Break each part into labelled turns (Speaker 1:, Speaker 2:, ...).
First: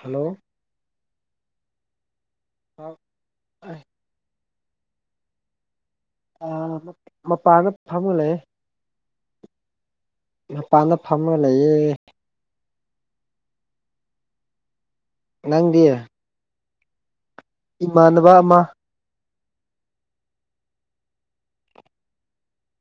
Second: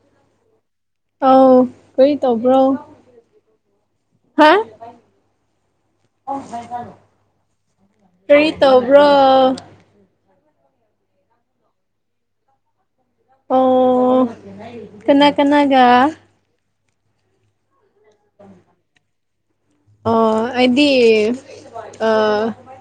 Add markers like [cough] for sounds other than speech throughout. Speaker 1: hello
Speaker 2: ꯑꯧ ꯀꯔꯤ ꯇꯧꯕ꯭ꯔꯣ ꯍꯥ
Speaker 1: ꯃꯄꯥꯟꯗ ꯐꯝꯃ ꯂꯩꯌꯦ
Speaker 2: ꯀꯔꯤ ꯇꯧꯕ꯭ꯔꯣ
Speaker 1: ꯃꯄꯥꯟꯗ ꯐꯝꯃ ꯂꯩꯌꯦ
Speaker 2: ꯑꯣ ꯀꯅꯥ
Speaker 1: ꯅꯪꯗꯤ
Speaker 2: ꯀꯅꯥꯒ
Speaker 1: ꯏꯃꯥꯟꯅꯕ ꯑꯃ
Speaker 2: ꯑꯣ ꯑꯩꯗꯤ ꯑ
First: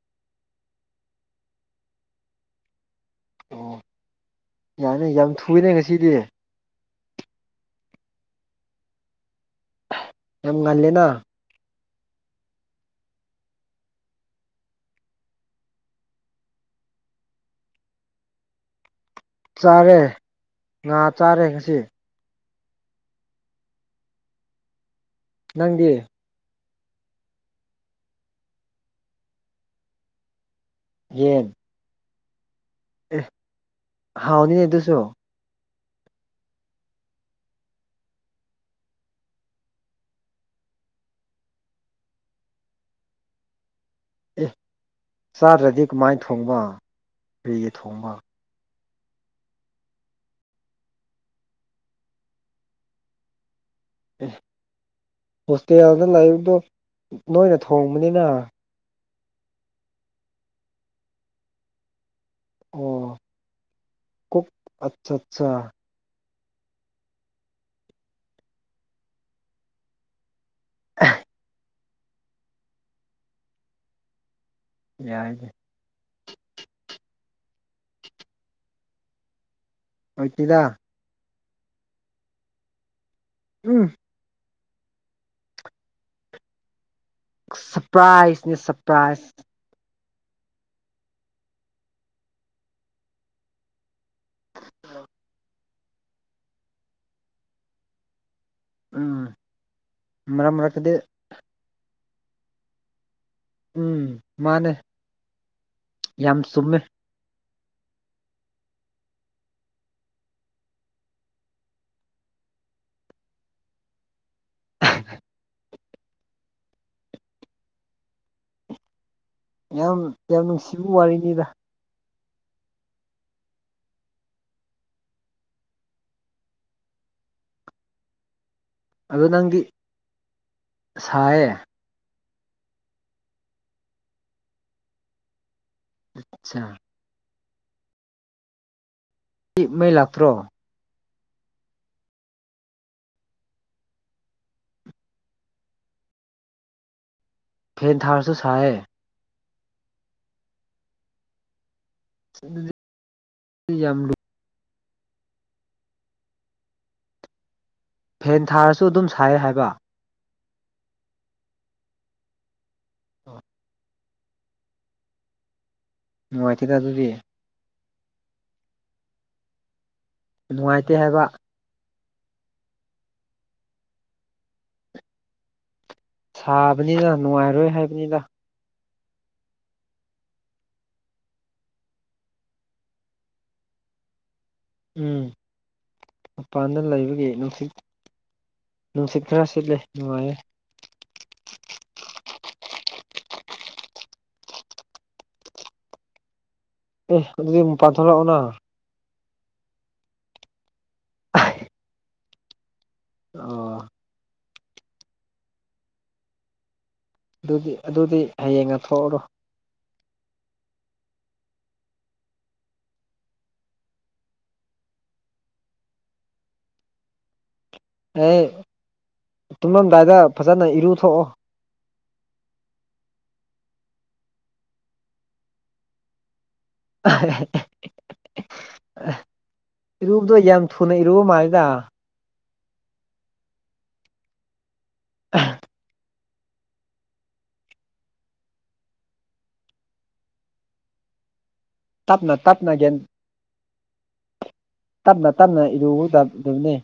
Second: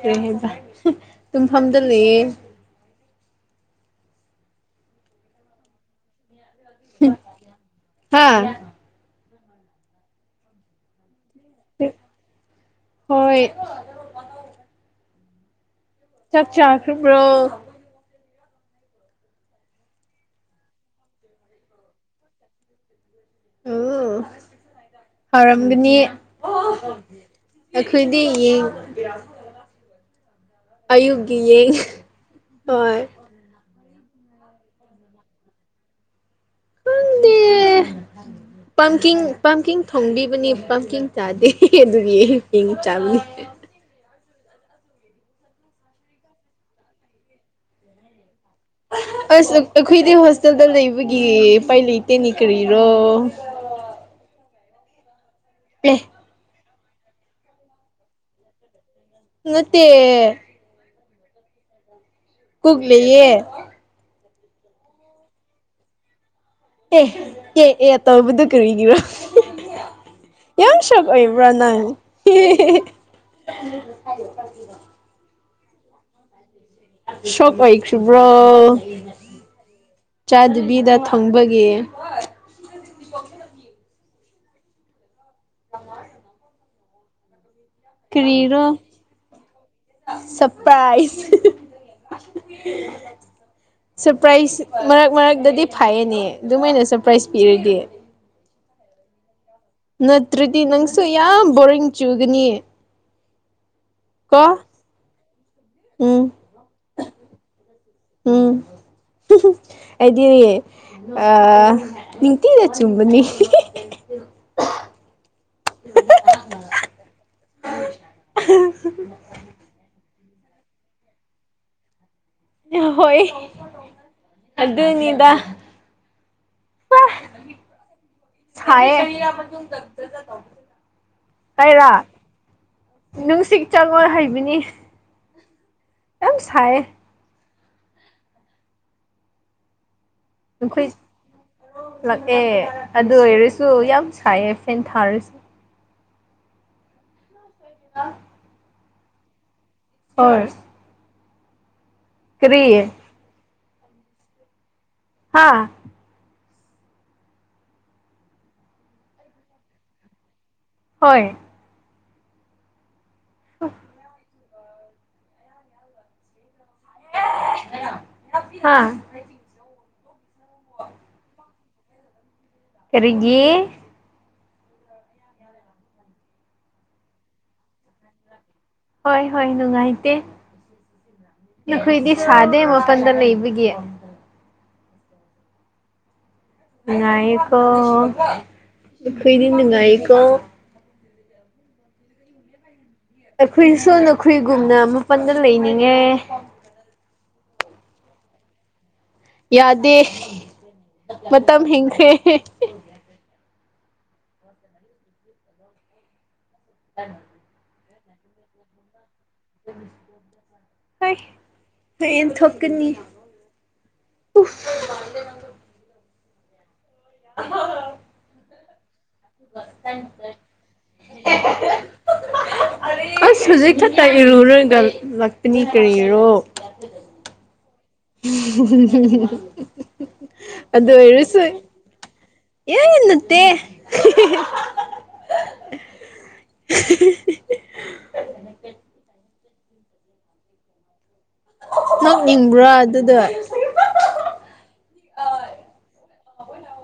Speaker 2: ꯀꯩ ꯍꯥꯢꯁꯤꯔ ꯇꯨꯡꯐꯝꯗ ꯂꯩꯌꯦ
Speaker 1: ꯑꯣ ꯌꯥꯅꯦ ꯌꯥꯝ ꯊꯨꯏꯅꯦ ꯉꯁꯤꯗꯤ
Speaker 2: ꯍꯥꯥ
Speaker 1: ꯌꯥꯝ ꯉꯥꯟꯂꯦꯅ
Speaker 2: ꯍꯣꯏ ꯆꯥꯛ ꯆꯥꯈꯕ꯭ꯔꯣ
Speaker 1: ꯆꯥꯔꯦ ꯉꯥ ꯆꯥꯔꯦ ꯉꯁꯤ
Speaker 2: ꯑꯣ
Speaker 1: ꯅꯪꯗꯤ
Speaker 2: ꯍꯥꯎꯔꯝꯒꯅꯤ ꯑꯩꯈꯣꯏꯗꯤ ꯌꯦꯡ ꯑꯌꯨꯛꯀꯤ
Speaker 1: ꯌꯦꯟ
Speaker 2: ꯌꯦꯡ ꯍꯣꯏ
Speaker 1: ꯑꯦ ꯍꯥꯎꯅꯤꯅꯦ ꯑꯗꯨꯁꯨꯣ
Speaker 2: ꯈꯪꯗꯦ
Speaker 1: [unintelligible]
Speaker 2: ꯄꯝꯀꯤꯡ ꯄꯝꯀꯤꯡ ꯊꯣꯡꯕꯤꯕꯅꯦ ꯄꯝꯀꯤꯡ ꯆꯥꯗꯦ ꯑꯗꯨꯒꯤ ꯌꯦꯡ ꯁꯤꯡꯒ ꯆꯕꯅꯦ
Speaker 1: ꯑꯦ ꯆꯥꯗ꯭ꯔꯗꯤ ꯀꯃꯥꯏꯅ ꯊꯣꯡꯕ ꯀꯔꯤꯒꯤ ꯊꯣꯡꯕ [inaudible]
Speaker 2: ꯑꯁ ꯑꯩꯈꯣꯏꯗꯤ ꯍꯣꯁꯇꯦꯜꯗ ꯂꯩꯕꯒꯤ ꯏꯄꯥꯏ ꯂꯩꯇꯦꯅꯦ ꯀꯔꯤꯔꯣ ꯑꯦ
Speaker 1: ꯍꯣꯁꯇꯦꯜꯗ ꯂꯥꯏꯔꯤꯛꯇꯣ ꯅꯣꯏꯅ ꯊꯣꯡꯕꯅꯤꯅ
Speaker 2: ꯅꯠꯇꯦ ꯀꯨꯛ
Speaker 1: ꯑꯣ
Speaker 2: ꯂꯩꯌꯦ
Speaker 1: ꯀꯨꯛ ꯑꯆꯥ ꯆꯥ
Speaker 2: ꯑꯦ ꯑꯦ ꯑꯦ ꯇꯧꯕꯗꯨ ꯀꯔꯤꯒꯤꯔꯥ ꯌꯥꯝ ꯁꯛ ꯑꯣꯏꯕ꯭ꯔ ꯅꯩꯥꯪ
Speaker 1: ꯌꯥꯏꯗ
Speaker 2: ꯁꯣꯛ ꯑꯣꯏꯈ꯭ꯔꯤꯕ꯭ꯔꯣ
Speaker 1: ꯑꯣꯏꯇꯦꯗ
Speaker 2: ꯆꯥꯗꯕꯤꯗ ꯊꯣꯡꯕꯒꯤ ꯌꯦ
Speaker 1: ꯎꯝ ꯁꯔꯄ꯭ꯔꯥꯏꯖꯅꯦ ꯁꯔꯄ꯭ꯔꯥꯏꯖ
Speaker 2: ꯁꯄ꯭ꯔꯥꯏꯁ ꯁꯔꯄ꯭ꯔꯥꯏꯁ ꯃꯔꯛ ꯃꯔꯛꯇꯗꯤ ꯐꯥꯏꯌꯦꯅꯦ ꯑꯗꯨꯃꯥꯏꯅ ꯁꯔꯄ꯭ꯔꯥꯏꯁ ꯄꯤꯔꯗꯤꯦ
Speaker 1: ꯎꯝ ꯃꯔꯛ
Speaker 2: ꯅꯠꯇ꯭ꯔꯗꯤ
Speaker 1: ꯃꯔꯛꯇꯗꯤ
Speaker 2: ꯅꯪꯁꯨ ꯌꯥꯝ ꯕꯣꯔꯤꯡ ꯆꯨꯒꯅꯤ
Speaker 1: ꯎꯝ
Speaker 2: ꯀꯣ
Speaker 1: ꯃꯥꯅꯦ
Speaker 2: ꯎꯝ
Speaker 1: ꯌꯥꯝ ꯆꯨꯝꯃꯦ
Speaker 2: ꯎꯝ
Speaker 1: [unintelligible]
Speaker 2: ꯍꯥꯏꯗꯤ ꯑ ꯅꯤꯡꯊꯤꯅ ꯆꯨꯝꯕꯅꯤ
Speaker 1: ꯎ
Speaker 2: [inaudible]
Speaker 1: ꯌꯥꯝ ꯌꯥꯝ ꯅꯨꯡꯁꯤꯕ ꯋꯥꯔꯤꯅꯤꯗ
Speaker 2: ꯍꯣꯏ ꯑꯗꯨꯅꯤꯗ ꯍ ꯁꯥꯏꯌꯦ
Speaker 1: ꯑꯗꯣ ꯅꯪꯗꯤ ꯁꯥꯏꯌꯦ
Speaker 2: ꯑꯩꯔꯣ ꯅꯨꯡꯁꯤꯠ ꯆꯪꯉꯣꯏ ꯍꯩꯕꯅꯤ ꯌꯥꯝ
Speaker 1: ꯑꯠꯆꯥ
Speaker 2: ꯁꯥꯏꯌꯦ
Speaker 1: ꯃꯩ ꯂꯥꯛ
Speaker 2: ꯅꯈꯣꯏ ꯂꯥꯛꯑꯦ ꯑꯗꯨ ꯑꯣꯏꯔꯁꯨ ꯌꯥꯝ ꯁꯥꯏꯌꯦ ꯐꯦꯟ ꯊꯥꯔꯁꯨ
Speaker 1: ꯐꯦꯟ ꯊꯥꯔꯁꯨ ꯁꯥꯏꯌꯦ
Speaker 2: ꯍꯔ ꯀꯔꯤꯌꯦ
Speaker 1: ꯌꯥꯝ ꯌꯥꯝ ꯂꯨ
Speaker 2: ꯍꯥꯥ
Speaker 1: ꯐꯦꯟ ꯊꯥꯔꯁꯨ ꯑꯗꯨꯝ ꯁꯥꯏ ꯍꯥꯏꯕ
Speaker 2: ꯍꯣꯏ ꯍ
Speaker 1: ꯅꯨꯡꯉꯥꯏꯇꯦꯗ ꯑꯗꯨꯗꯤ
Speaker 2: ꯍꯥꯥ
Speaker 1: ꯅꯨꯡꯉꯥꯏꯇꯦ ꯍꯥꯏꯕ
Speaker 2: ꯀꯔꯤꯒꯤ
Speaker 1: ꯁꯥꯕꯅꯤꯅ ꯅꯨꯡꯉꯥꯏꯔꯣꯏ ꯍꯥꯏꯕꯅꯤꯅ
Speaker 2: ꯍꯣꯏ ꯍꯣꯏ ꯅꯨꯡꯉꯥꯏꯇꯦ ꯑꯩꯈꯣꯏꯗꯤ ꯁꯥꯗꯗꯦ ꯃꯄꯟꯗ ꯂꯩꯕꯒꯤ
Speaker 1: ꯎꯝ ꯃꯄꯥꯟꯗ ꯂꯩꯕꯒꯤ
Speaker 2: ꯅꯨꯡꯉꯥꯏꯌꯦꯀꯣ
Speaker 1: ꯅꯨꯡꯁꯤꯠ ꯅꯨꯡꯁꯤꯠ ꯈꯔ
Speaker 2: ꯑꯩꯈꯣꯏꯗꯤ
Speaker 1: ꯁꯤꯠꯂꯤ
Speaker 2: ꯅꯨꯡꯉꯥꯏꯌꯦꯀꯣ
Speaker 1: ꯅꯨꯡꯉꯥꯏꯔꯦ
Speaker 2: ꯑꯩꯈꯣꯏꯁꯨ ꯅꯈꯣꯏꯒꯨꯝꯅ ꯃꯥꯄꯟꯗ ꯂꯩꯅꯤꯡꯉꯦ
Speaker 1: ꯑꯗꯨꯗꯤ ꯃꯄꯥꯟ ꯊꯣꯀꯂꯛꯑꯣꯅ
Speaker 2: ꯌꯥꯗꯦ ꯃꯇꯝ ꯍꯦꯟꯈ꯭ꯔꯦ
Speaker 1: ꯑꯣ ꯑꯗꯨꯗꯤ ꯑꯗꯨꯗꯤ ꯍꯌꯦꯡꯅ ꯊꯣꯛꯎꯔꯣ
Speaker 2: ꯍ ꯊꯣꯛꯀꯅꯤ ꯎ ꯑ
Speaker 1: ꯍ ꯇꯨꯝꯃꯝꯗꯥꯏꯗ ꯐꯖꯅ ꯏꯔꯨ ꯊꯣꯛꯣꯛꯑꯣ
Speaker 2: ꯇ ꯏꯔꯨ ꯅꯣꯏꯒꯂꯛꯇꯅꯤ ꯀꯔꯤꯔꯣ
Speaker 1: ꯑ ꯏꯔꯨꯕꯗꯣ ꯌꯥꯝ ꯊꯨꯅ ꯏꯔꯨꯕ
Speaker 2: ꯑꯗꯨꯑꯣꯏꯔꯁꯨ
Speaker 1: ꯃꯥꯜꯂꯤꯗ
Speaker 2: ꯌꯦ ꯏꯅꯠꯇꯦ
Speaker 1: [inaudible]
Speaker 2: [unintelligible] [inaudible]
Speaker 1: ꯇꯞꯅ
Speaker 2: ꯅꯣꯛꯅꯤꯡꯕ꯭ꯔꯥ
Speaker 1: ꯇꯞꯅꯒꯦꯟ
Speaker 2: ꯑꯗꯨꯗ
Speaker 1: ꯇꯞꯅ ꯇꯞꯅ ꯏꯔꯨꯗꯕꯗꯨꯕꯅꯤ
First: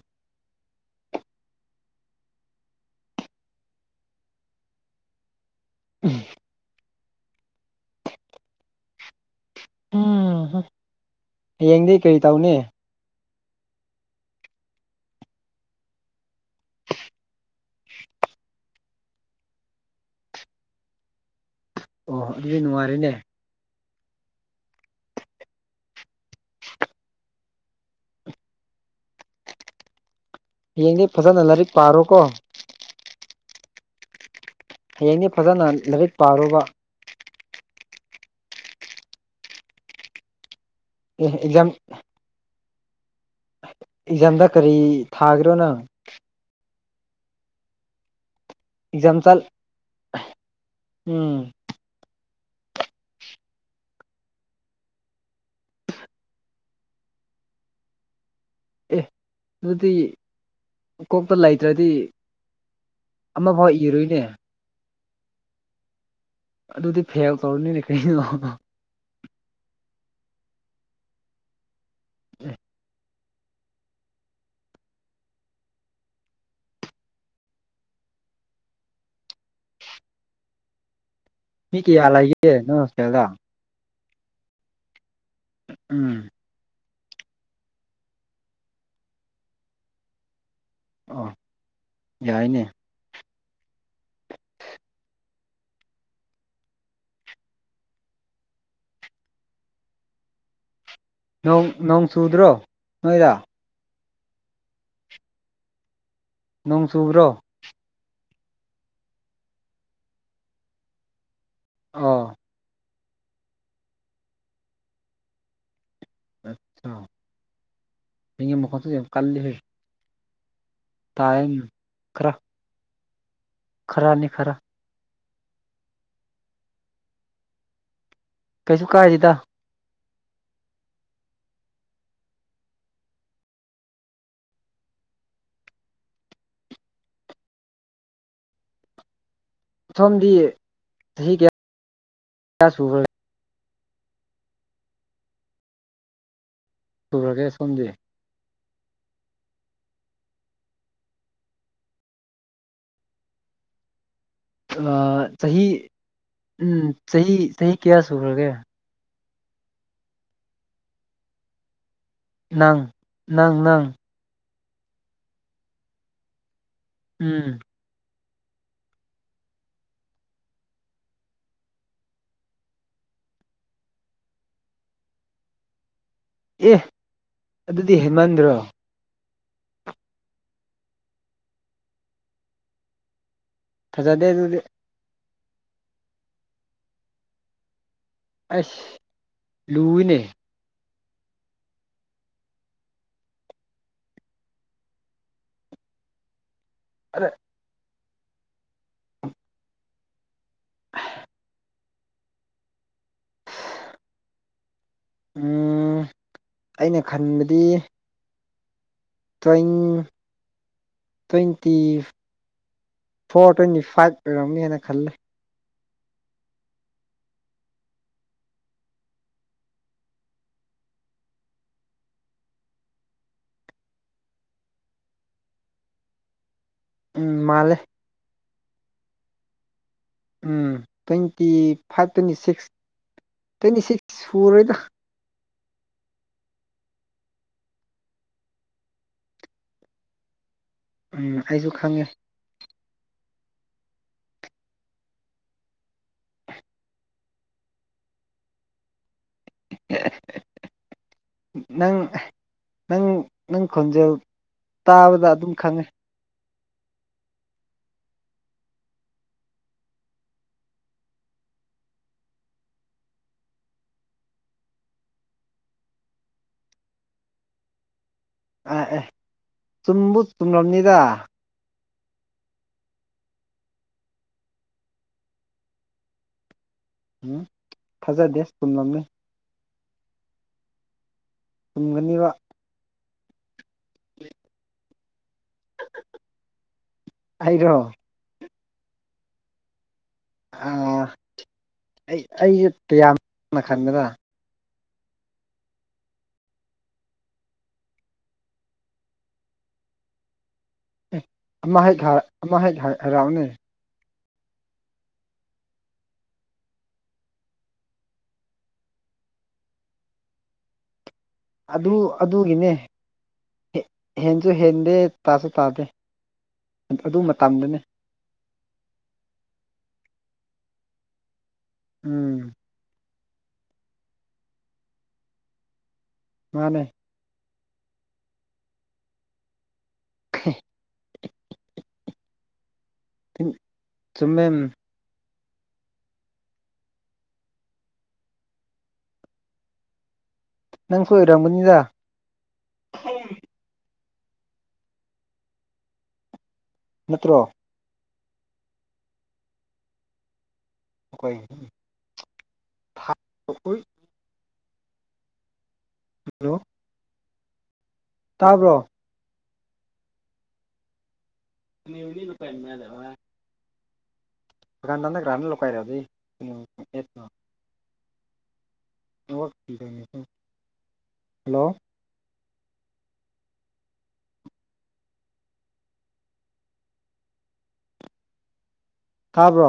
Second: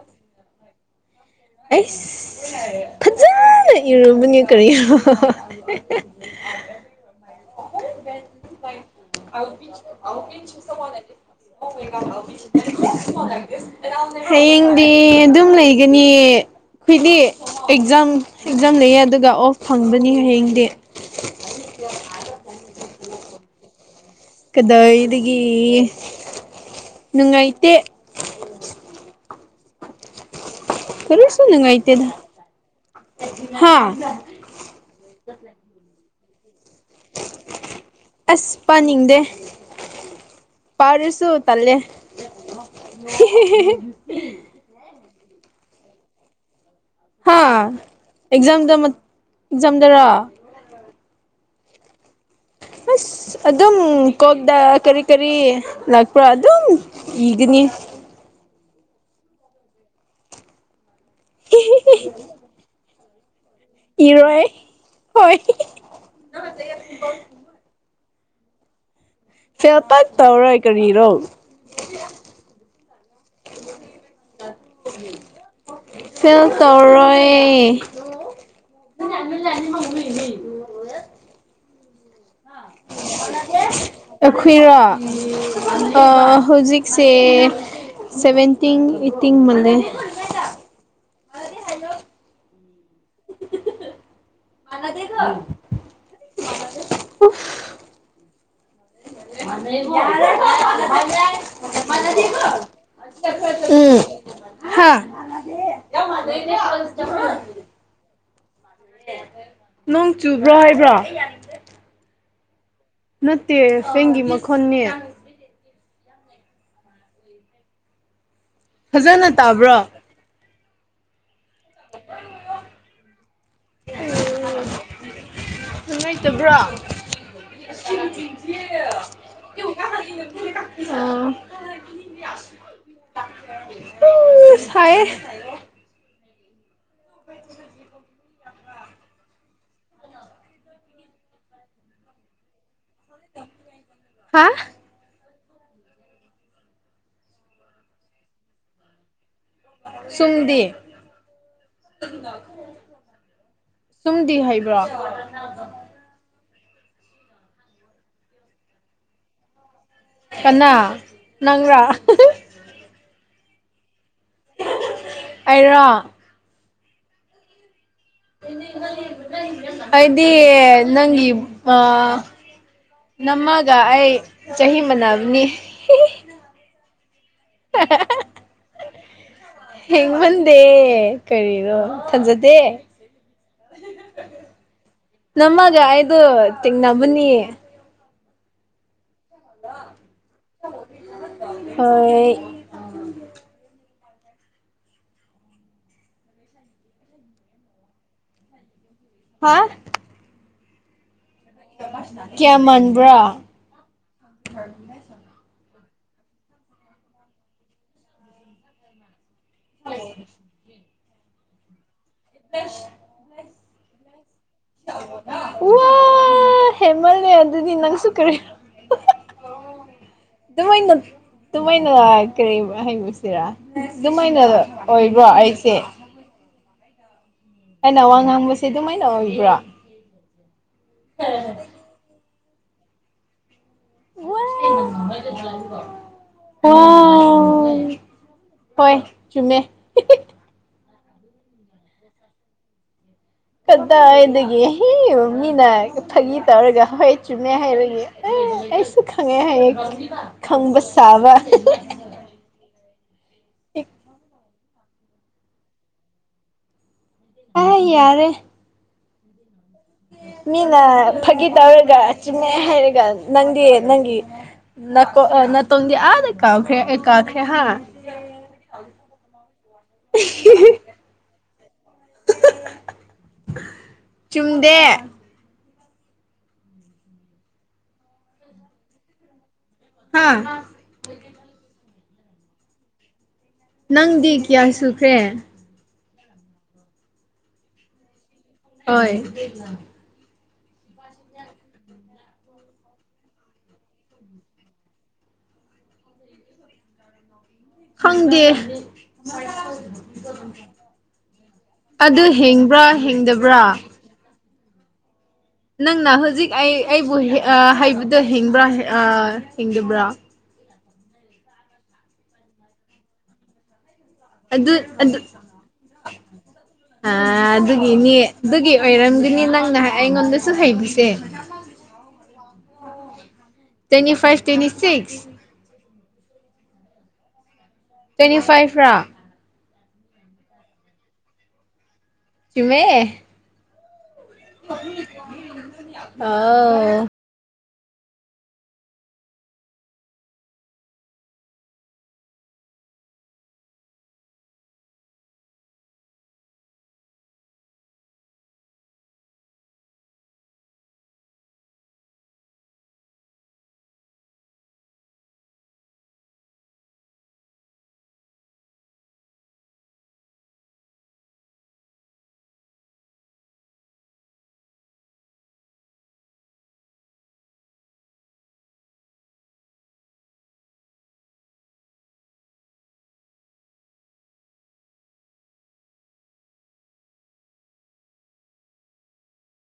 Speaker 2: ꯑꯩꯁ ꯐꯖꯅ ꯏꯔꯨꯕꯅꯤ ꯀꯔꯤꯣ [inaudible] ꯦꯁ
Speaker 1: ꯎꯝ ꯍꯌꯦꯡꯗꯤ ꯀꯔꯤ ꯇꯧꯅꯤ
Speaker 2: ꯥꯎ ꯍꯌꯦꯡꯗꯤ ꯑꯗꯨꯝ ꯂꯩꯒꯅꯤ ꯑꯩꯈꯣꯏꯗꯤ ꯑꯦꯛꯖꯥꯝ ꯑꯦꯛꯖꯥꯝ ꯂꯩꯌꯦ ꯑꯗꯨꯒ ꯑꯣꯐ ꯐꯪꯕꯅꯤ ꯍꯌꯦꯡꯗꯤ
Speaker 1: ꯑꯣ ꯑꯗꯨꯗꯤ ꯅꯨꯡꯉꯥꯏꯔꯦꯅꯦ
Speaker 2: ꯀꯗꯥꯏꯗꯒꯤ ꯉꯩꯇ
Speaker 1: ꯍꯌꯦꯡꯗꯤ
Speaker 2: ꯈꯔꯣ
Speaker 1: ꯐꯖꯅ
Speaker 2: ꯁꯣꯅ ꯉ
Speaker 1: ꯂꯥꯏꯔꯤꯛ
Speaker 2: ꯏꯇꯦꯗ
Speaker 1: ꯄꯥꯔꯣꯀꯣ
Speaker 2: ꯍꯥꯥ
Speaker 1: ꯍꯌꯦꯡꯗꯤ ꯐꯖꯅ ꯂꯥꯏꯔꯤꯛ ꯄꯥꯔꯨꯕ
Speaker 2: ꯑꯁ ꯄꯥꯅꯤꯡꯗꯦ
Speaker 1: ꯑꯦ
Speaker 2: ꯄꯔꯁꯨꯣ
Speaker 1: ꯑꯦꯛꯖꯥꯝ
Speaker 2: ꯇꯜꯦ
Speaker 1: ꯑꯦꯛꯖꯥꯝꯗ ꯀꯔꯤ ꯊꯥꯈꯔꯣꯅꯪ
Speaker 2: ꯍꯥꯥ ꯑꯦꯛꯖꯝꯗ
Speaker 1: ꯑꯦꯛꯖꯥꯝ ꯆꯠ
Speaker 2: ꯑꯦꯛꯖꯝꯗꯔ
Speaker 1: ꯎꯝ
Speaker 2: ꯑꯁ ꯑꯗꯨꯝ ꯀꯣꯛꯗ ꯀꯔꯤ ꯀꯔꯤ ꯂꯥꯛꯄ꯭ꯔꯥ ꯑꯗꯨꯝ ꯏꯒꯅꯤ
Speaker 1: ꯑꯦ ꯑꯗꯨꯗꯤ ꯀꯣꯛꯇ ꯂꯩꯇ꯭ꯔꯗꯤ ꯑꯃꯐꯥꯎ ꯏꯔꯣꯏꯏꯅꯦ
Speaker 2: ꯏꯔꯣꯏ ꯍꯣꯏ
Speaker 1: ꯑꯗꯨꯗꯤ ꯐꯦꯜ ꯇꯧꯔꯅꯤꯅꯦ ꯀꯔꯤꯅꯣꯅꯣ
Speaker 2: ꯐꯦꯜ ꯄꯠ ꯇꯧꯔꯣꯏ ꯀꯔꯤꯔꯣ
Speaker 1: ꯎꯝ
Speaker 2: ꯐꯦꯜ ꯇꯔꯣꯏ ꯌꯥꯝ ꯌꯥꯅꯤ ꯃꯃ ꯂꯩ
Speaker 1: ꯃꯤ ꯀꯌꯥꯂꯏꯌꯦꯦ ꯅꯪ ꯍꯣꯁꯇꯦꯜꯗ
Speaker 2: ꯑꯩꯈꯣꯏꯔꯥ
Speaker 1: ꯎꯝ
Speaker 2: ꯍꯧꯖꯤꯛ ꯁ ꯁꯚꯦꯟꯇꯤꯤꯡ ꯑꯩꯠꯇꯤꯤꯡ ꯃꯗꯦ
Speaker 1: ꯑ ꯌꯥꯏꯅꯦ
Speaker 2: ꯃꯅꯥꯗꯦꯒ ꯃꯕꯨ
Speaker 1: ꯅꯣꯡ ꯅꯣꯡ
Speaker 2: ꯃꯅꯕ
Speaker 1: ꯆꯨꯗ꯭ꯔꯣ ꯅꯣꯏꯗ
Speaker 2: ꯎꯝ ꯍꯥ
Speaker 1: ꯅꯣꯡ ꯆꯨꯕ꯭ꯔꯣ
Speaker 2: ꯅꯪ ꯆꯨꯕ꯭ꯔꯣ ꯍꯥꯏꯕ꯭ꯔꯣ
Speaker 1: ꯑꯣ
Speaker 2: ꯅꯠꯇꯦ ꯐꯦꯡꯒꯤ ꯃꯈꯣꯟꯅꯦ
Speaker 1: ꯑꯆꯥ ꯊ ꯃꯈꯀꯥ ꯀꯜ
Speaker 2: ꯐꯖꯅ
Speaker 1: ꯐ
Speaker 2: ꯇꯥꯕ꯭ꯔꯣ
Speaker 1: ꯇꯥꯏꯈ꯭ꯔ ꯈꯔꯅꯤ ꯈꯔ
Speaker 2: ꯅꯨꯡꯉꯥꯏꯇꯕ꯭ꯔꯥ
Speaker 1: ꯀꯩꯁꯨ ꯀꯥꯖꯤꯗ
Speaker 2: ꯑ ꯐꯌꯦ ꯭ꯔ
Speaker 1: ꯊꯣꯝꯗꯤ ꯆꯍꯤ ꯀꯌꯥꯒ
Speaker 2: ꯍꯥ
Speaker 1: ꯄꯨꯒ꯭ꯔꯒꯦ ꯁꯣꯝꯗꯤ
Speaker 2: ꯁꯨꯡꯗꯤ ꯁꯨꯝꯗꯤ ꯍꯩꯕ꯭ꯔꯥ
Speaker 1: ꯑꯥ ꯆꯍꯤ ꯎꯝ ꯆꯍꯤ ꯆꯍꯤ ꯀꯌꯥ ꯁꯨꯈ꯭ꯔꯒꯦ
Speaker 2: ꯀꯅꯥ ꯅꯪꯔꯥ ꯑ ꯍꯍ ꯍ
Speaker 1: ꯅꯪ ꯅꯪ ꯅꯪ
Speaker 2: ꯑꯩꯔꯣ
Speaker 1: ꯎꯝ
Speaker 2: ꯑꯩꯗꯤ ꯅꯪꯒꯤ ꯑꯥ ꯅꯝꯃꯒ ꯑꯩ ꯆꯍꯤ ꯃꯥꯟꯅꯕꯅꯤ ꯍꯤ ꯍꯤ ꯍꯤ
Speaker 1: ꯑꯦ ꯑꯗꯨꯗꯤ ꯍꯦꯃꯟꯗ꯭ꯔꯣ
Speaker 2: ꯍꯦꯡꯃꯗꯦ ꯀꯔꯤꯔꯣ ꯊꯥꯖꯗꯦ
Speaker 1: ꯊꯥꯖꯗꯦ ꯑꯗꯨꯗꯤ
Speaker 2: ꯅꯝꯃꯒ ꯑꯩꯗꯨ ꯇꯦꯡꯅꯕꯅꯤ
Speaker 1: ꯑꯁ ꯂꯨꯏꯅꯦ
Speaker 2: ꯍꯣꯏ
Speaker 1: ꯑꯗꯩ
Speaker 2: ꯍꯥ ꯀꯌꯥ ꯃꯥꯟꯕ꯭ꯔꯥ
Speaker 1: ꯎꯝ ꯑꯩꯅ ꯈꯟꯕꯗꯤ ꯇ꯭ꯋꯦꯟ ꯇ꯭ꯋꯦꯟꯇꯤ
Speaker 2: [unintelligible]
Speaker 1: ꯐꯣꯔ ꯇ꯭ꯋꯦꯟꯇꯤ ꯐꯥꯏꯚ ꯑꯣꯏꯔꯝꯅꯤꯅ ꯈꯜꯂꯦ
Speaker 2: ꯍꯍꯍ ꯍꯦꯜꯃꯜꯂꯦ ꯑꯗꯨꯗꯤ ꯅꯪꯁꯨꯨ ꯀꯔꯤꯔꯥ ꯑꯗꯨꯃꯥꯏꯅ ꯑꯗꯨꯃꯥꯏꯅ ꯀꯔꯤ ꯍꯪꯉꯨꯁꯤꯔꯥ ꯑꯗꯨꯃꯥꯏꯅ ꯑꯣꯏꯕ꯭ꯔꯣ ꯑꯩꯁꯦ
Speaker 1: ꯎꯝ ꯃꯥꯜꯂꯦ
Speaker 2: ꯑꯩꯅ ꯋꯥ ꯉꯥꯡꯕꯁꯦ ꯑꯗꯨꯃꯥꯏꯅ ꯑꯣꯏꯕ꯭ꯔꯥ
Speaker 1: ꯎꯝ twenty five twenty six twenty six ꯁꯨꯔꯣꯏꯗ
Speaker 2: ꯋꯥꯎꯎ ꯍꯣꯏ ꯆꯨꯝꯃꯦ ꯍꯤ ꯍꯤ
Speaker 1: ꯎꯝ ꯑꯩꯁꯨ ꯈꯪꯉꯦ
Speaker 2: ꯀꯗꯥꯋꯥꯏꯗꯒꯤ ꯍꯤ ꯃꯤꯅ ꯐꯥꯒꯤ ꯇꯧꯔꯒ ꯍꯣꯏ ꯆꯨꯝꯃꯦ ꯍꯥꯏꯔꯒꯦ ꯑꯩꯁꯨ ꯈꯪꯉꯦ ꯍꯥꯏꯌꯦ ꯈꯪꯕ ꯁꯥꯥꯕ ꯍꯤ ꯍꯤ
Speaker 1: ꯅꯪ
Speaker 2: ꯍ
Speaker 1: ꯅꯪ ꯅꯪ ꯈꯣꯟꯖꯦꯜ ꯇꯥꯕꯗ ꯑꯗꯨꯝ ꯈꯪꯉꯦ
Speaker 2: ꯑꯥꯏ ꯌꯥꯔꯦ ꯃꯤꯅ ꯐꯥꯒꯤ ꯇꯧꯔꯒ ꯆꯨꯝꯃꯦ ꯍꯥꯏꯔꯒ ꯅꯪꯗꯤ ꯅꯪꯒꯤ ꯅꯀꯣ ꯑ ꯅꯥꯇꯣꯟꯗꯤ ꯑꯗꯥ ꯀꯥꯎꯈ꯭ꯔꯦ ꯑꯦ ꯀꯥꯈ꯭ꯔꯦ ꯍꯥ
Speaker 1: ꯑꯥ ꯑꯦ ꯆꯨꯝꯕꯨ ꯆꯨꯝꯂꯝꯅꯤꯗ
Speaker 2: ꯍꯥ ꯍꯥ ꯍꯍ ꯍ ꯆꯨꯝꯗꯦ
Speaker 1: ꯎꯝ ꯊꯥꯖꯗꯦ ꯆꯨꯝꯂꯝꯅꯤ
Speaker 2: ꯍꯥ
Speaker 1: ꯆꯨꯝꯒꯅꯤꯕ
Speaker 2: ꯅꯪꯗꯤ ꯀꯌꯥ ꯁꯨꯈ꯭ꯔꯦ
Speaker 1: ꯑꯩꯔꯣ
Speaker 2: ꯍꯣꯏ
Speaker 1: ꯑ ꯑꯩ ꯑꯩꯁꯨ ꯀꯌꯥꯝꯅ ꯈꯟꯒꯗ꯭ꯔꯥ
Speaker 2: ꯈꯪꯗꯦ
Speaker 1: ꯑꯃ ꯍꯦꯛ
Speaker 2: ꯑꯗꯨ
Speaker 1: ꯑꯃ ꯍꯦꯛ
Speaker 2: ꯍꯤꯡꯕ꯭ꯔꯥ
Speaker 1: ꯍꯥꯏꯔꯛꯑꯣꯅꯦ
Speaker 2: ꯍꯤꯡꯗꯕ꯭ꯔꯥ ꯅꯪꯅ ꯍꯧꯖꯤꯛ ꯑꯩ ꯑꯩꯕꯨ ꯍꯦ ꯑꯥ ꯍꯥꯏꯕꯗꯣ ꯍꯤꯡꯕ꯭ꯔꯥ ꯍꯤꯡ ꯑꯥ ꯍꯤꯡꯗꯕ꯭ꯔꯥ
Speaker 1: ꯑꯗꯨ ꯑꯗꯨꯒꯤꯅꯦ ꯍꯦꯟꯁꯨ
Speaker 2: ꯑꯗꯨ
Speaker 1: ꯍꯦꯟꯗꯦ
Speaker 2: ꯑꯗꯨ
Speaker 1: ꯇꯥꯁꯨ ꯇꯥꯗꯦ ꯑꯗꯨ ꯃꯇꯝꯗꯅꯦ
Speaker 2: ꯑꯗꯨꯒꯤꯅꯤ ꯑꯗꯨꯒꯤ ꯑꯣꯏꯔꯝꯒꯅꯤ ꯅꯪꯅ ꯑꯩꯉꯣꯟꯗꯁꯨ ꯍꯩꯕꯤꯁꯦ
Speaker 1: ꯎꯝ
Speaker 2: ꯇ꯭ꯋꯦꯟꯇꯤ ꯐꯥꯏꯚ ꯇ꯭ꯋꯦꯟꯇꯤ ꯁꯤꯛꯁ
Speaker 1: ꯃꯥꯅꯦ
Speaker 2: ꯇ꯭ꯋꯦꯟꯇꯤ ꯐꯥꯏꯚ ꯔꯥ
Speaker 1: ꯍ [unintelligible] [inaudible]
Speaker 2: ꯆꯨꯝꯃꯦ
Speaker 1: ꯆꯨꯝꯃꯦ
Speaker 2: ꯑꯥꯎ
Speaker 1: ꯅꯪꯁꯨ ꯑꯣꯏꯔꯝꯒꯅꯤꯗ ꯅꯠꯇ꯭ꯔꯣ ꯣꯏ ꯐ [unintelligible] [inaudible] ꯍꯜꯂꯣ ꯇꯥꯕ꯭ꯔꯣ ꯅꯤ ꯂꯨꯄꯥꯥꯏ ꯌꯥꯗ [unintelligible] [inaudible] ꯗꯨꯀꯥꯟꯗꯥꯟꯗꯒ꯭ꯔꯥꯅ ꯂꯨꯀꯥꯏꯔꯗꯤ [unintelligible] [inaudible] ꯍꯜꯂꯣ [unintelligible] [inaudible] ꯇꯕ꯭ꯔꯣ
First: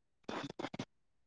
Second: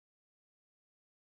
Speaker 1: [unintelligible] [inaudible]